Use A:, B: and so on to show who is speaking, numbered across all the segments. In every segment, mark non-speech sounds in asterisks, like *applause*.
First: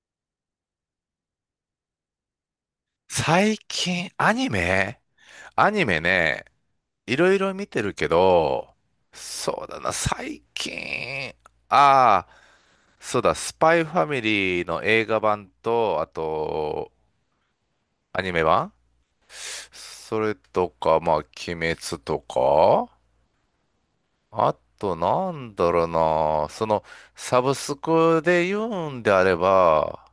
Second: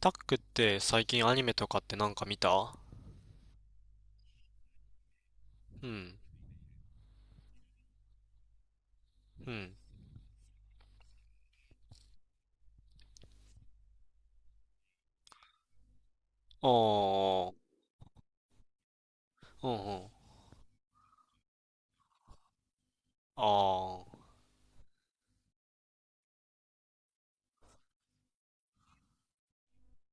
A: タックって最近アニメとかって見た？
B: 最近、アニメアニ
A: う
B: メ
A: ん。
B: ね、いろいろ見てるけど、
A: う
B: そう
A: ん。
B: だな、最近、ああ、そうだ、スパイファミリーの映画版と、あ
A: あ
B: と、
A: あ。
B: アニメ版、
A: うんうん。
B: それとか、まあ、鬼滅とか、
A: ああ。
B: あと、なんだろうな、サブスクで言うんであれば、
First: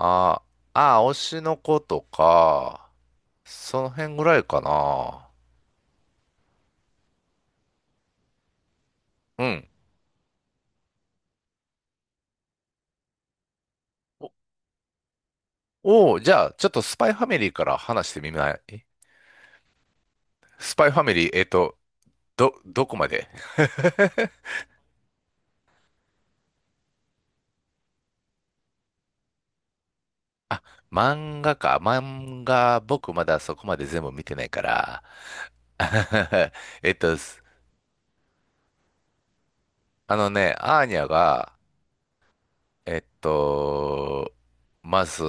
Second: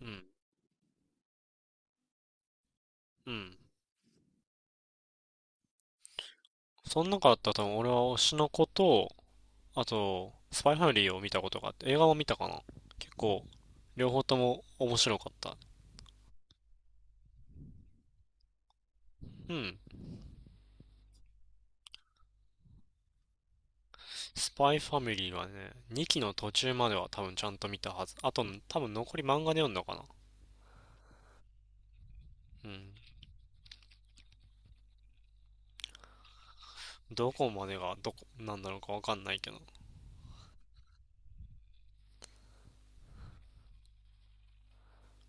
A: うん。
B: あ、ああ、推しの子とか、
A: うん。
B: その辺ぐらいかな。
A: その中だったら多分俺は推しの子と、
B: うん。
A: あと、スパイファミリーを見たことがあって、映画も見たかな。結構、両方とも面白かった。
B: おお、じゃあ、ちょっとスパイファミリーから話してみない？
A: うん。
B: スパイファミリー、どこまで？
A: スパイファミリーはね、2期の途中までは多分ちゃんと見たはず。あと、多分残り漫画で読んだかな。
B: 漫画か。漫
A: う
B: 画、
A: ん。
B: 僕まだそこまで全部見てないから。*laughs* えっと、
A: ど
B: す
A: こまでがどこ、なんだろうかわかんないけど。
B: あのね、アーニャが、えっと、まず、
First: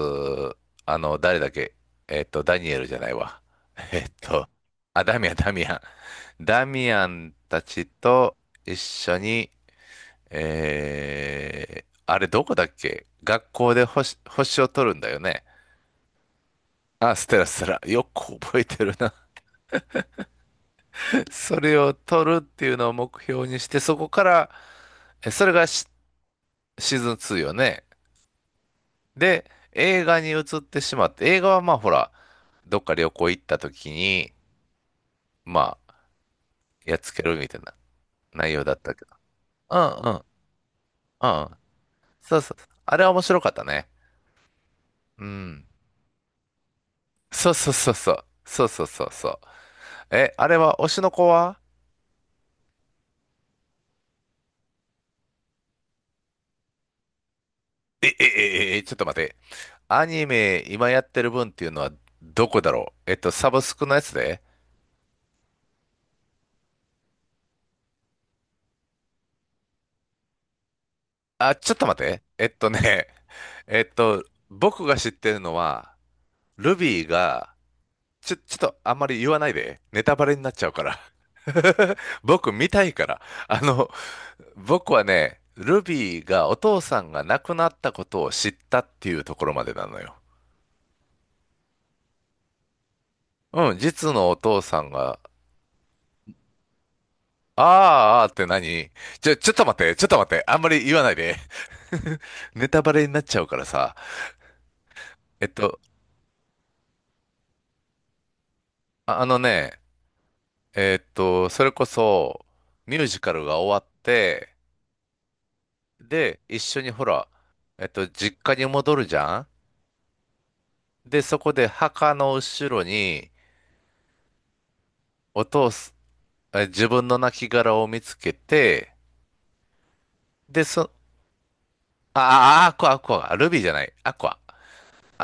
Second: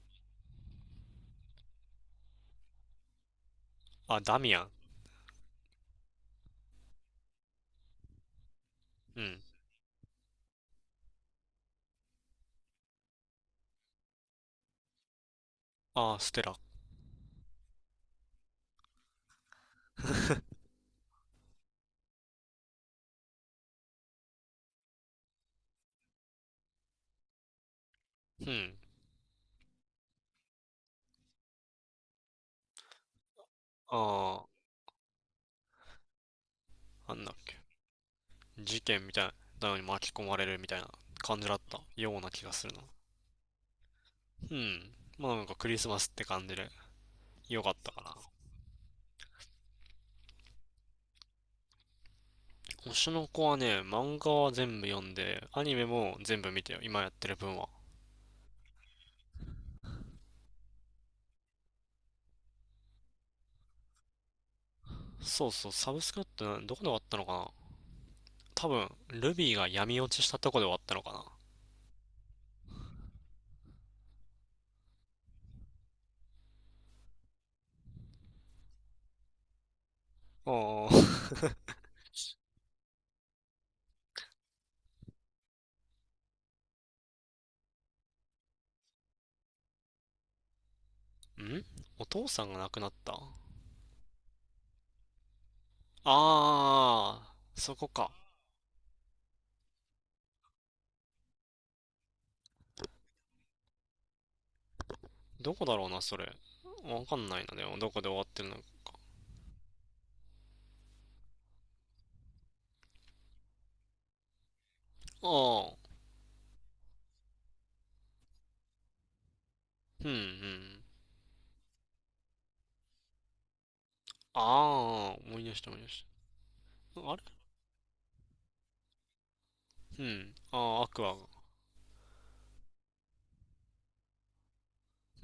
B: 誰だっけ？ダニエルじゃないわ。えっ
A: あ、ダ
B: と、
A: ミアン。
B: あ、ダミアン、ダミアン。ダミアンたちと一緒
A: うん。
B: に、あれどこだっけ、学校で星を取るんだよね。
A: あー、ステラ。
B: あ、ステラステラ。よく覚えてるな。*laughs* それを取るっていうのを目標にして、そこから、それがシーズン2よね。
A: うん。
B: で、映画に移ってしまって、映画はまあほら、どっか旅行行った時に、
A: あ
B: まあ、やっつ
A: あ、な
B: け
A: んだっ
B: るみ
A: け。
B: たいな内容だっ
A: 事
B: たけ
A: 件
B: ど。
A: みたいなの
B: うん
A: に
B: う
A: 巻き
B: ん、
A: 込まれるみたいな
B: う
A: 感
B: んう
A: じ
B: ん。
A: だったような
B: そう
A: 気が
B: そう。
A: するな。
B: あれは面白かったね。
A: うん。
B: う
A: まあ
B: ん。
A: クリスマスって感じで
B: そう
A: 良か
B: そう
A: っ
B: そう
A: たか
B: そう。
A: な。
B: そうそうそうそう。え、あれは、推しの子は？
A: 推しの子はね、漫画は全部読んで、アニメも全部見てよ。今やってる分は。
B: え、え、ちょっと待って。アニメ今やってる分っていうのはどこだろう、サブスクのやつで、
A: そうそう、サブスクってどこで終わったのかな？多分、ルビーが闇落ちしたとこで終わったのかな。
B: あ、ちょっと待って。ね、*laughs* えっと、僕が知ってるのは、ルビーが、ちょっとあんまり言わないで。ネタバレになっちゃうか
A: あ
B: ら。
A: あ。
B: *laughs* 僕見たいから。あの、僕はね、ルビーがお父さんが亡くなったことを知ったっていうところまでなのよ。
A: ん、お父さんが亡くなった？あ
B: うん、実のお父さんが。
A: あ、そこか。
B: あーあーって何？ちょっと待って、ちょっと待って、あんまり言わないで。*laughs* ネタバレになっちゃうからさ。えっ
A: どこだ
B: と、
A: ろうな、それ。わかんないな、でも、どこで終わってるのか。
B: あ、あのね、それこそ、ミュージカルが終わって、
A: ああ、
B: で、一緒にほら、実家に戻るじゃん。
A: うんうん。
B: で、そこで墓の後ろに、
A: ああ、思い
B: お
A: 出し
B: 父
A: た思い出
B: す、
A: し
B: 自分
A: た。あ
B: の
A: れ、
B: 亡骸を見つけて、
A: うん。あ
B: で、
A: あ、ア
B: そ、
A: クアが。
B: ああ、アクア、アクア、ルビーじゃない、アクア。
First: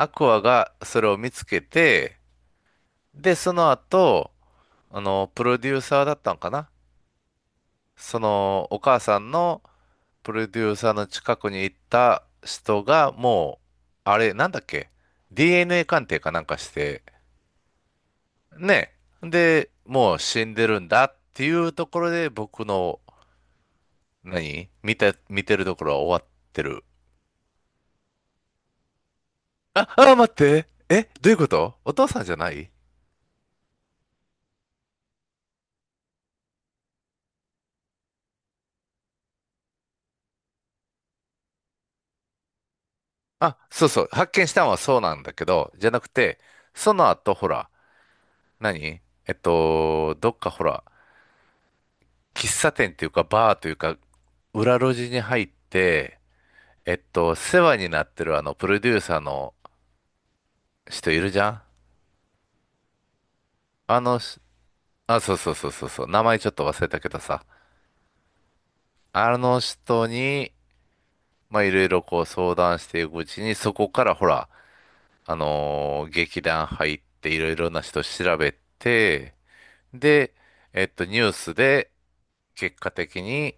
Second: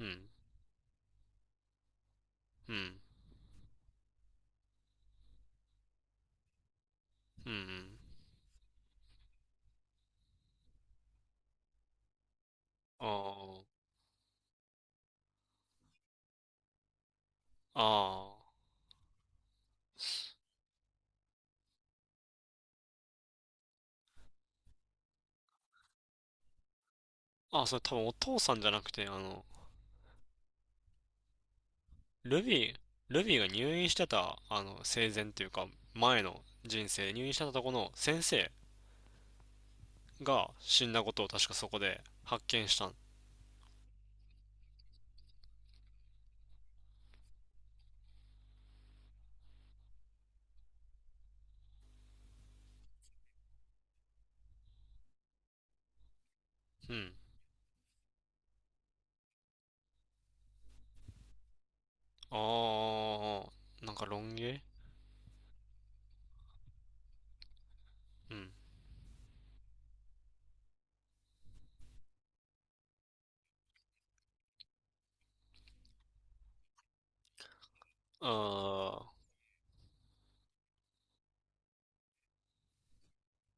A: う
B: ク
A: ん。
B: アがそれを見つけて、
A: うん。
B: で、その後、プロデューサーだったんかな、
A: うんうん。
B: お母さんのプロデューサーの近くに行った人が、もう、
A: あ
B: あれ、なんだっけ ?DNA 鑑定かなんかして、
A: あ。あ
B: ね。で、もう死んでるんだっていうところで、僕の、何見て、見てるところは終わってる。
A: あ。あ、それ多分お父さんじゃなくて、
B: あ、あ、待って。え、どういうこと？お父さんじゃ
A: ル
B: ない？
A: ビー、ルビーが入院してた、生前っていうか、前の人生、入院してたとこの先生が死んだことを確かそこで発見したん。
B: あ、そうそう。発見したのはそうなんだけど、じゃなくて、その後、ほら、何どっかほら、喫茶店っていうか、バーというか、裏路地に入って、
A: うん。
B: 世話になってるプロデューサーの人いるじゃん。
A: ああ、なん
B: あ
A: か
B: の
A: ロン
B: し、
A: 毛？
B: あ、そうそうそうそうそう、名前ちょっと忘れたけどさ、
A: うん。
B: あの人に、まあ、いろいろこう相談していくうちに、そこからほら、劇団入っていろいろな人調べ
A: ああ、
B: て、で、ニュースで、結果的に、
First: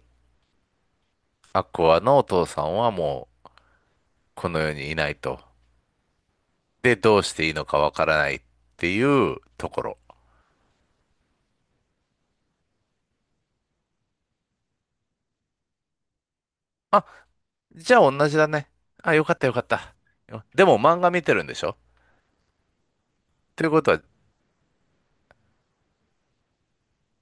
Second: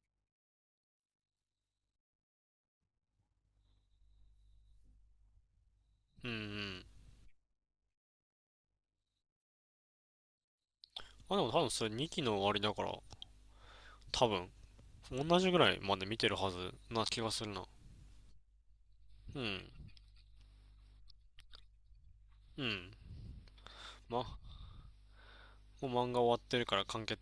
B: アクアのお父さんはもう、この世にいないと。
A: うんうん。
B: で、どうしていいのかわからないっていうところ。
A: あ、でも多分それ2期の終わりだから、多分、同じぐらいまで見てるはずな
B: あ、
A: 気がするな。
B: じゃあ同じだね。あ、よかっ
A: う
B: たよか
A: ん。
B: った。でも漫画見てるんでしょ？
A: うん。
B: ということは、
A: ま、もう漫画終わってるから完結、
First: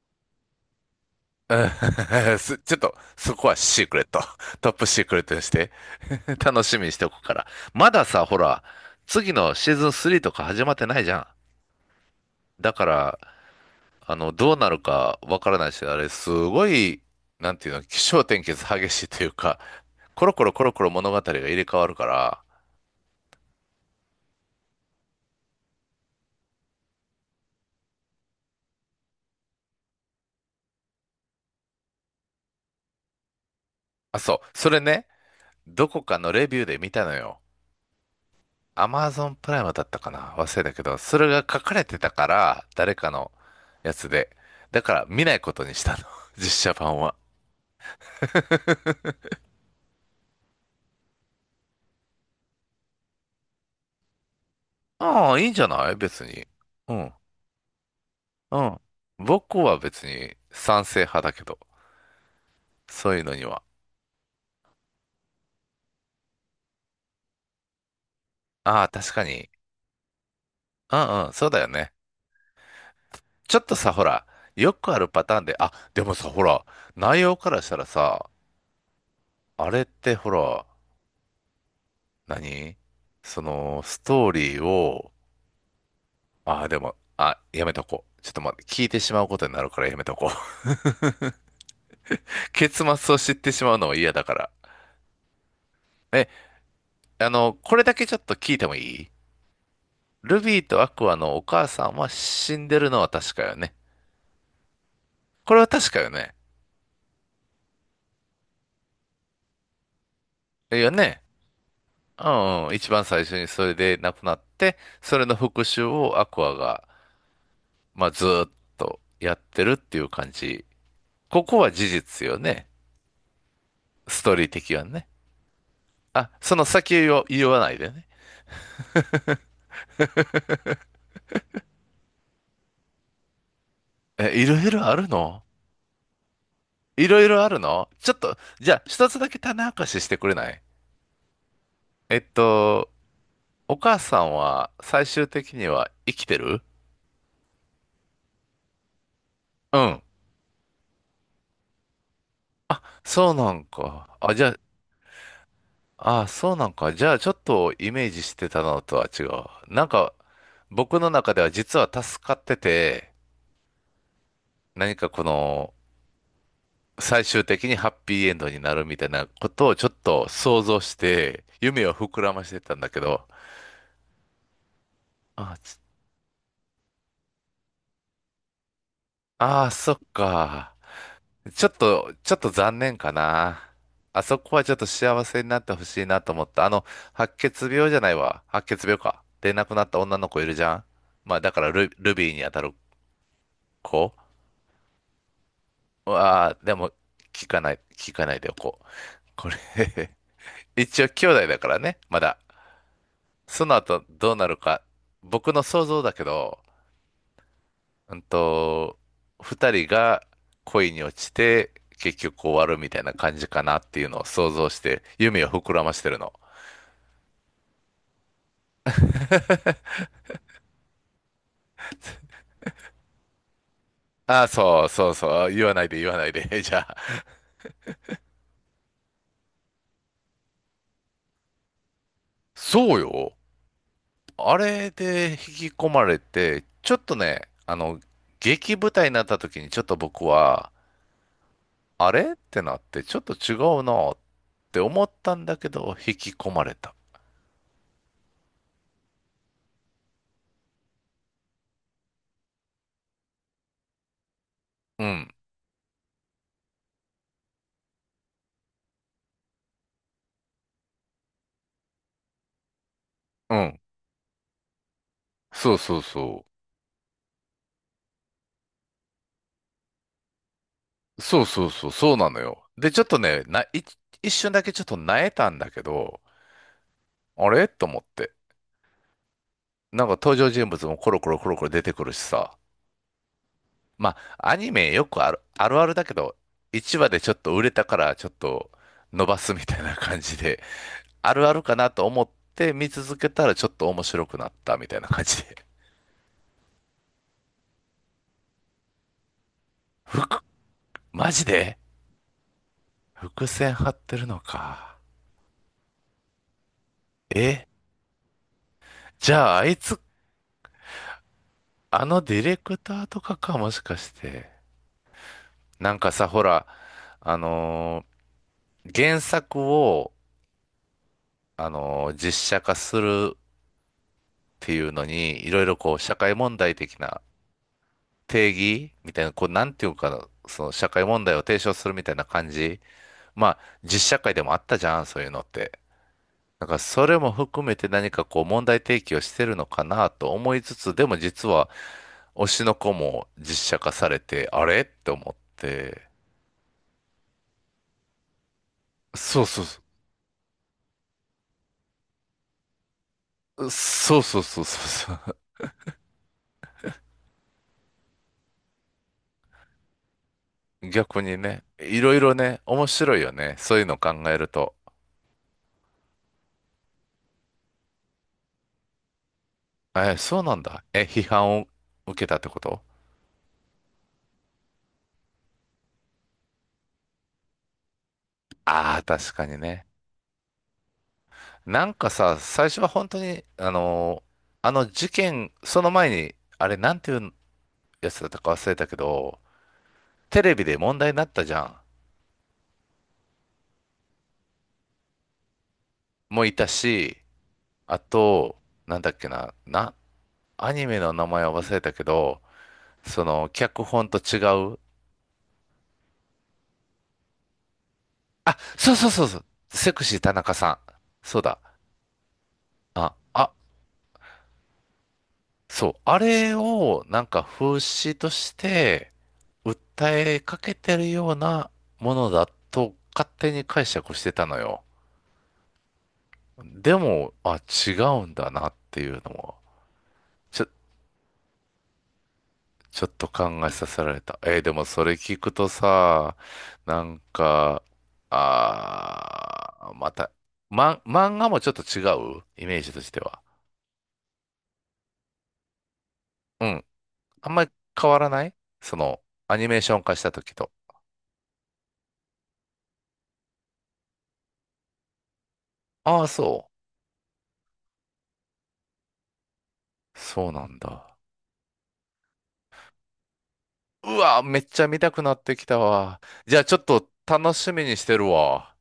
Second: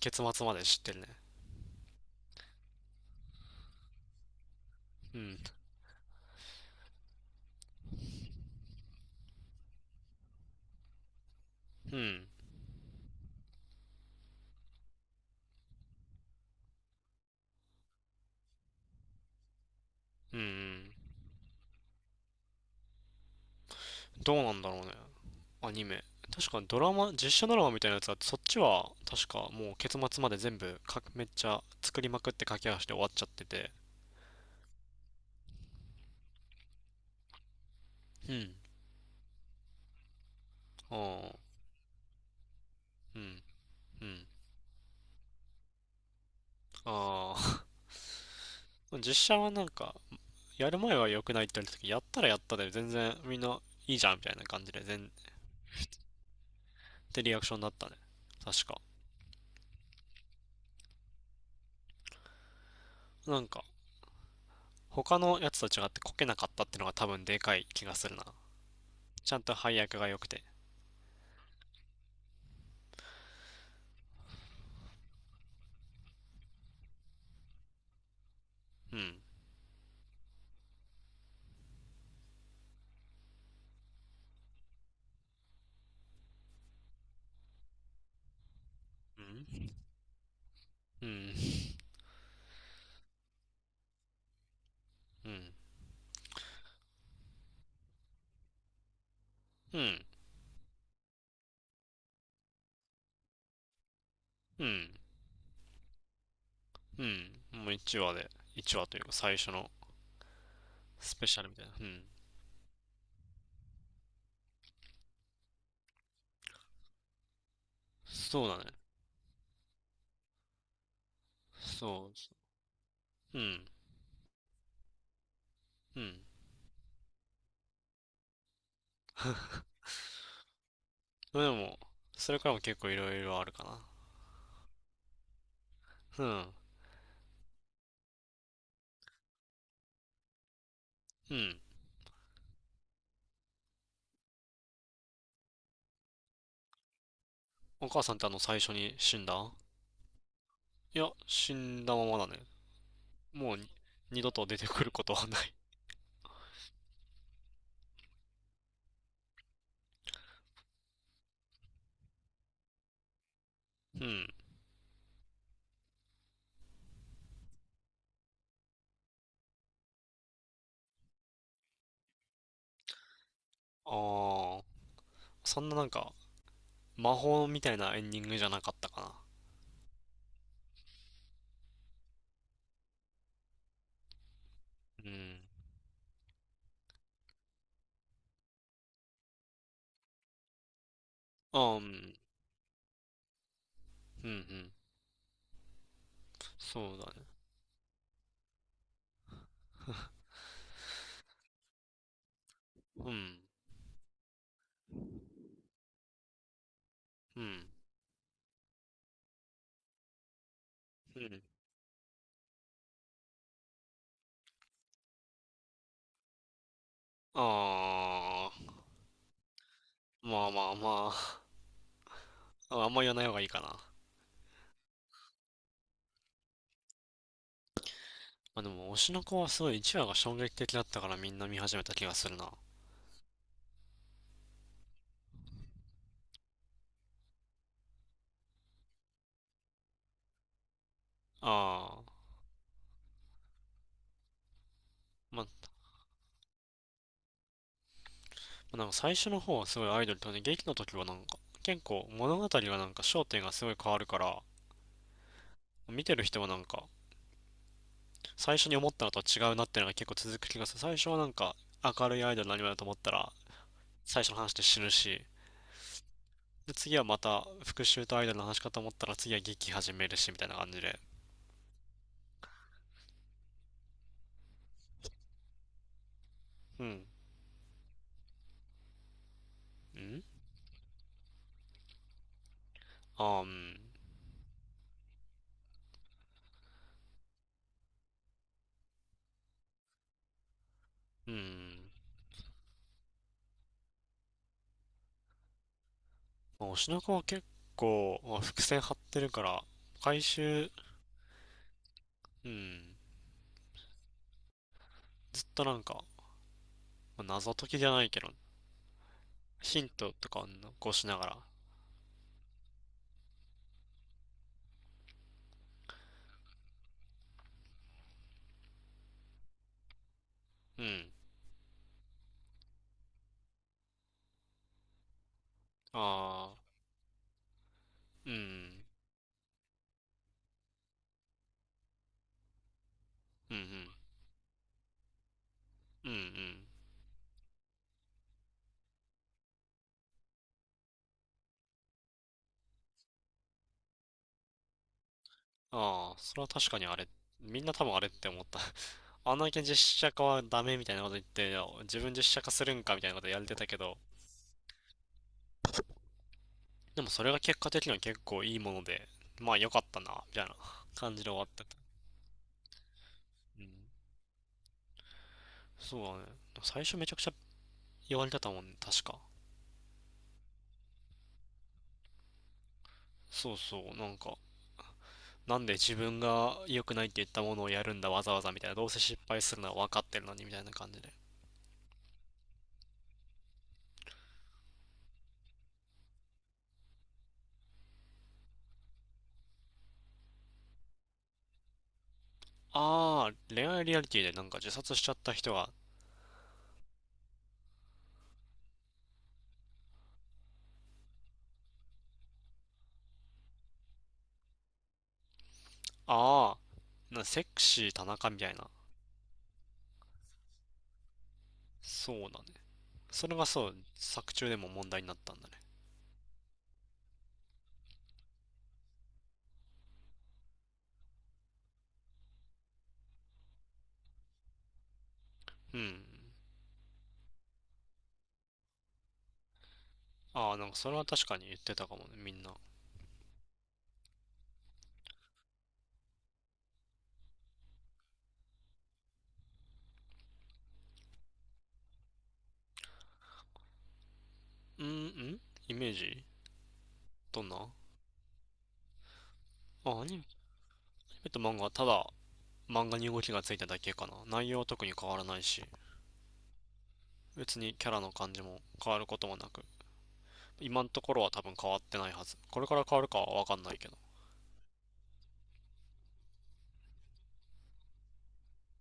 A: 結末まで知ってるね。
B: うん。 *laughs* ちょっと、そこはシークレット。*laughs* トップシーク
A: う
B: レット
A: ん。
B: にして。*laughs* 楽しみにしておくから。まださ、ほら、次のシーズン3とか始まってないじゃん。
A: うん。
B: だから、どうなるかわからないし、あれ、すごい、なんていうの、起承転結激しいというか、*laughs* コロ
A: うんう
B: コロコロコロ
A: ん。
B: 物語が入れ替わるから。
A: どうなんだろうね。アニメ。確かドラマ、実写ドラマみたいなやつは、そっちは確かもう結末まで全部か、めっちゃ作りまくって駆け足で終わっちゃってて。
B: あ、そう、それね、どこかのレビューで見たのよ。
A: うん。
B: アマゾンプライムだったかな、忘れたけど、
A: あ
B: それが
A: あ。
B: 書かれてたから、誰か
A: う
B: の
A: ん。
B: や
A: う
B: つ
A: ん。
B: で。だから見ないことにしたの。*laughs* 実写版は。
A: ああ。*laughs* 実写は、やる前は良くないって言われた時、やったらやったで全然みんないいじゃんみたいな感じで全
B: ああ、いいんじゃない別に。う
A: っ
B: ん。
A: てリアクションだったね。
B: う
A: 確
B: ん。
A: か。
B: 僕は別に賛成派だけど。そういうの
A: な
B: に
A: ん
B: は。
A: か、他のやつと違ってこけなかったってのが多分でかい気がするな。
B: ああ、確か
A: ちゃん
B: に。
A: と配役が良くて。
B: うんうん、そうだよね。ちょっとさ、ほら、よくあるパターンで、あ、でもさ、ほら、内容からしたらさ、
A: うん。
B: あれってほら、何ストーリーを、ああ、でも、あ、やめとこう。ちょっと待って、聞いてしま
A: う
B: うこと
A: ん
B: になるからやめとこう。
A: うん。
B: *laughs* 結末を知ってしまうのは嫌だから。
A: うん。
B: え、これだけちょっと聞いてもいい？
A: うん。
B: ルビーとアクアのお母さんは死んでるのは確かよね。
A: うん。
B: これは確かよね。
A: うん。もう1話で、1話というか最初の
B: いいよ
A: ス
B: ね。
A: ペシャルみたいな。うん。
B: うんうん。一番最初にそれで亡くなって、それの復讐をアクアが、まあ、ずー
A: そう
B: っ
A: だね。
B: とやってるっていう感じ。ここは事実
A: そ
B: よね。
A: う。うん。
B: ストーリー的はね。
A: うん。
B: あ、その先を言わないでね。
A: *laughs* でも、それからも結構いろいろあるか
B: え、いろいろあるの？
A: な。うん。
B: いろいろあるの？ちょっと、じゃあ、一つだけ種明かししてくれない？
A: うん。
B: えっと、お母さんは最終的には生きてる？
A: お母さんってあの最初に死んだ？
B: うん。
A: いや、死んだままだね。
B: そうな
A: もう
B: ん
A: に、
B: か。
A: 二度
B: あ、じ
A: と
B: ゃ
A: 出てくることはない。
B: あ、あ、そうなんか。じゃあ、ちょっとイメージしてたのとは違う。なんか、僕の中では実は助かってて、
A: うん。
B: 何かこの、最終的にハッピーエンドになるみたいなことをちょっと想像して、夢を膨らませてたんだけど。
A: ああ、
B: あ、
A: そんな、
B: ち
A: 魔法みたいなエンディングじゃなかったかな。
B: あー、そっか。ちょっと残念かな。あそこはちょっと
A: う
B: 幸
A: ん。
B: せになってほしいなと思った。白血病じゃないわ。白血病か。で亡くなった女の子いるじゃん。まあだ
A: あ
B: から
A: あ、う
B: ル、
A: ん。
B: ルビーに当たる子。
A: うんうん。
B: ああ、でも、
A: そうだね。
B: 聞かないでおこう。これ。 *laughs* 一応兄弟だからね、まだ。
A: うん。
B: その後どうなるか、僕の想像だけど、
A: うん。
B: うんと、二人が恋に落
A: う
B: ち
A: ん。
B: て結局終わるみたいな感じかなっていうのを想像して夢を膨らましてるの。
A: ああ、まあまあまあ。ああんま言わない方がいいかな。ま
B: ああ、そうそうそう、言わないで言わないで。*laughs* じゃあ、
A: あでも、推しの子はすごい1話が衝撃的だったからみんな見始めた気がするな。あ
B: そうよ。あれで引き込まれて、ちょっとね、劇舞台になった時にちょっと僕は、
A: あ。
B: あれってなって、ちょっと違うなって思った
A: ま
B: ん
A: あ、
B: だ
A: ま
B: けど、引き込まれた。
A: あ最初の方はすごいアイドルとね、劇の時は、結構物語が焦点がすごい変わるから、
B: うん、
A: 見てる人は、最初に思ったのとは違うなっていうのが結構続く気がする。最初は明るいアイドル何アニだと思ったら
B: うん、
A: 最初の話で死ぬし、
B: そうそうそう。
A: で次はまた復讐とアイドルの話かと思ったら次は劇始めるしみたいな感じで。
B: そうそうそう、そうなのよ。で、ちょっとね、な、い一瞬だけちょっとなえたんだけど、
A: うん。
B: あれと思って。なんか登
A: ん、
B: 場人物もコロコロコロコロ出てくるしさ。
A: あーうん。
B: まあ、アニメよくある、あるあるだけど、一話でちょっと売れたからちょっと伸ばすみたいな感じで、
A: う
B: あるあるか
A: ん。
B: なと思って見続けたらちょっと面白くなったみたいな感じで。
A: まあ、推しの子は結構、まあ、伏線張ってるから、
B: *laughs*
A: 回
B: 服
A: 収、
B: マジで
A: うん。
B: 伏線張ってるのか。
A: ずっと、まあ謎
B: え、
A: 解きじゃないけど、
B: じゃああい
A: ヒン
B: つ、
A: トとかを残しながら、
B: ディレクターとかか、もしかして。なんかさ、ほら、あのー原作を、
A: うん。
B: 実写化するっていうのに、いろいろ社会
A: あ
B: 問
A: あ、
B: 題的な
A: う
B: 定
A: ん。
B: 義みたいな、なんていうかな、その社会問題を提唱するみたいな感じ。ま
A: うん
B: あ、
A: うん。
B: 実社会でもあったじゃん、そういうのって。
A: うんうん。
B: だから、それも含めて何かこう、問題提起をしてるのかなと思いつつ、でも実は、推しの子も実写化されて、あれって思って。
A: ああ、それは確かにあれ、みんな多分あれって思った。*laughs* あん
B: そう
A: だ
B: そ
A: け
B: う
A: 実
B: そ
A: 写化はダメみたいなこと言って、いや自分実写化するんかみたいなことやれてた
B: う。
A: けど、
B: そうそうそうそうそう。
A: でもそれが結果的には結構いいもので、まあ良かったな、みたいな感
B: 逆
A: じで
B: に
A: 終わって
B: ね、
A: た。
B: いろいろね、面白いよね。
A: うん。
B: そういうの考えると。
A: そうだね。最初めちゃくちゃ言われてたもんね、確か。
B: え、そうなんだ。え、批判を受けたってこと？
A: そうそう、なんで自分が良くないって言ったものをやるんだ、わざわざみたいな、どう
B: あ
A: せ
B: あー、
A: 失
B: 確
A: 敗
B: か
A: す
B: に
A: るのは
B: ね。
A: 分かってるのにみたいな感じで。
B: なんかさ、最初は本当に、あの事件、その前に、なんていうやつだったか忘れたけど、テレビで問題になったじゃん。
A: ああ、恋愛リアリティで自殺しちゃった人が、
B: もういたし、あと、なんだっけな、アニメの名前は忘れたけど、脚本と違う。
A: ああ、なんかセクシー田中みたい
B: あ、
A: な。
B: そうそうそうそう。セクシー田中さん。そうだ。
A: そうだね。
B: あ、
A: それが
B: あ、
A: そう、作中でも問題になったんだね。
B: そう、あれをなんか風刺として訴えかけてるようなものだと勝手に解釈してたのよ。
A: うん。
B: でも、あ、違うんだなっていうのも、
A: ああ、
B: ちょ、
A: それは確かに言ってたかもね、みんな。
B: ちょっと考えさせられた。でもそれ聞くとさ、なんか、また、漫画もちょっと違うイメージとしては。
A: うんうん。イメージ
B: うん。
A: ど
B: あ
A: ん
B: んま
A: な？
B: り変わらない、その、アニメーショ
A: あ、
B: ン
A: ア
B: 化し
A: ニ
B: た時と。
A: メと漫画はただ漫画に動きがついただけかな。内容は特に変わらないし、
B: ああ、そう。
A: 別にキャラの感じも変わることもなく、
B: そうなん
A: 今のとこ
B: だ。
A: ろは多分変わってないはず。これから変わるかはわかんないけど。
B: うわ、めっちゃ見たくなってきたわ。じゃあちょっと楽しみにしてるわ。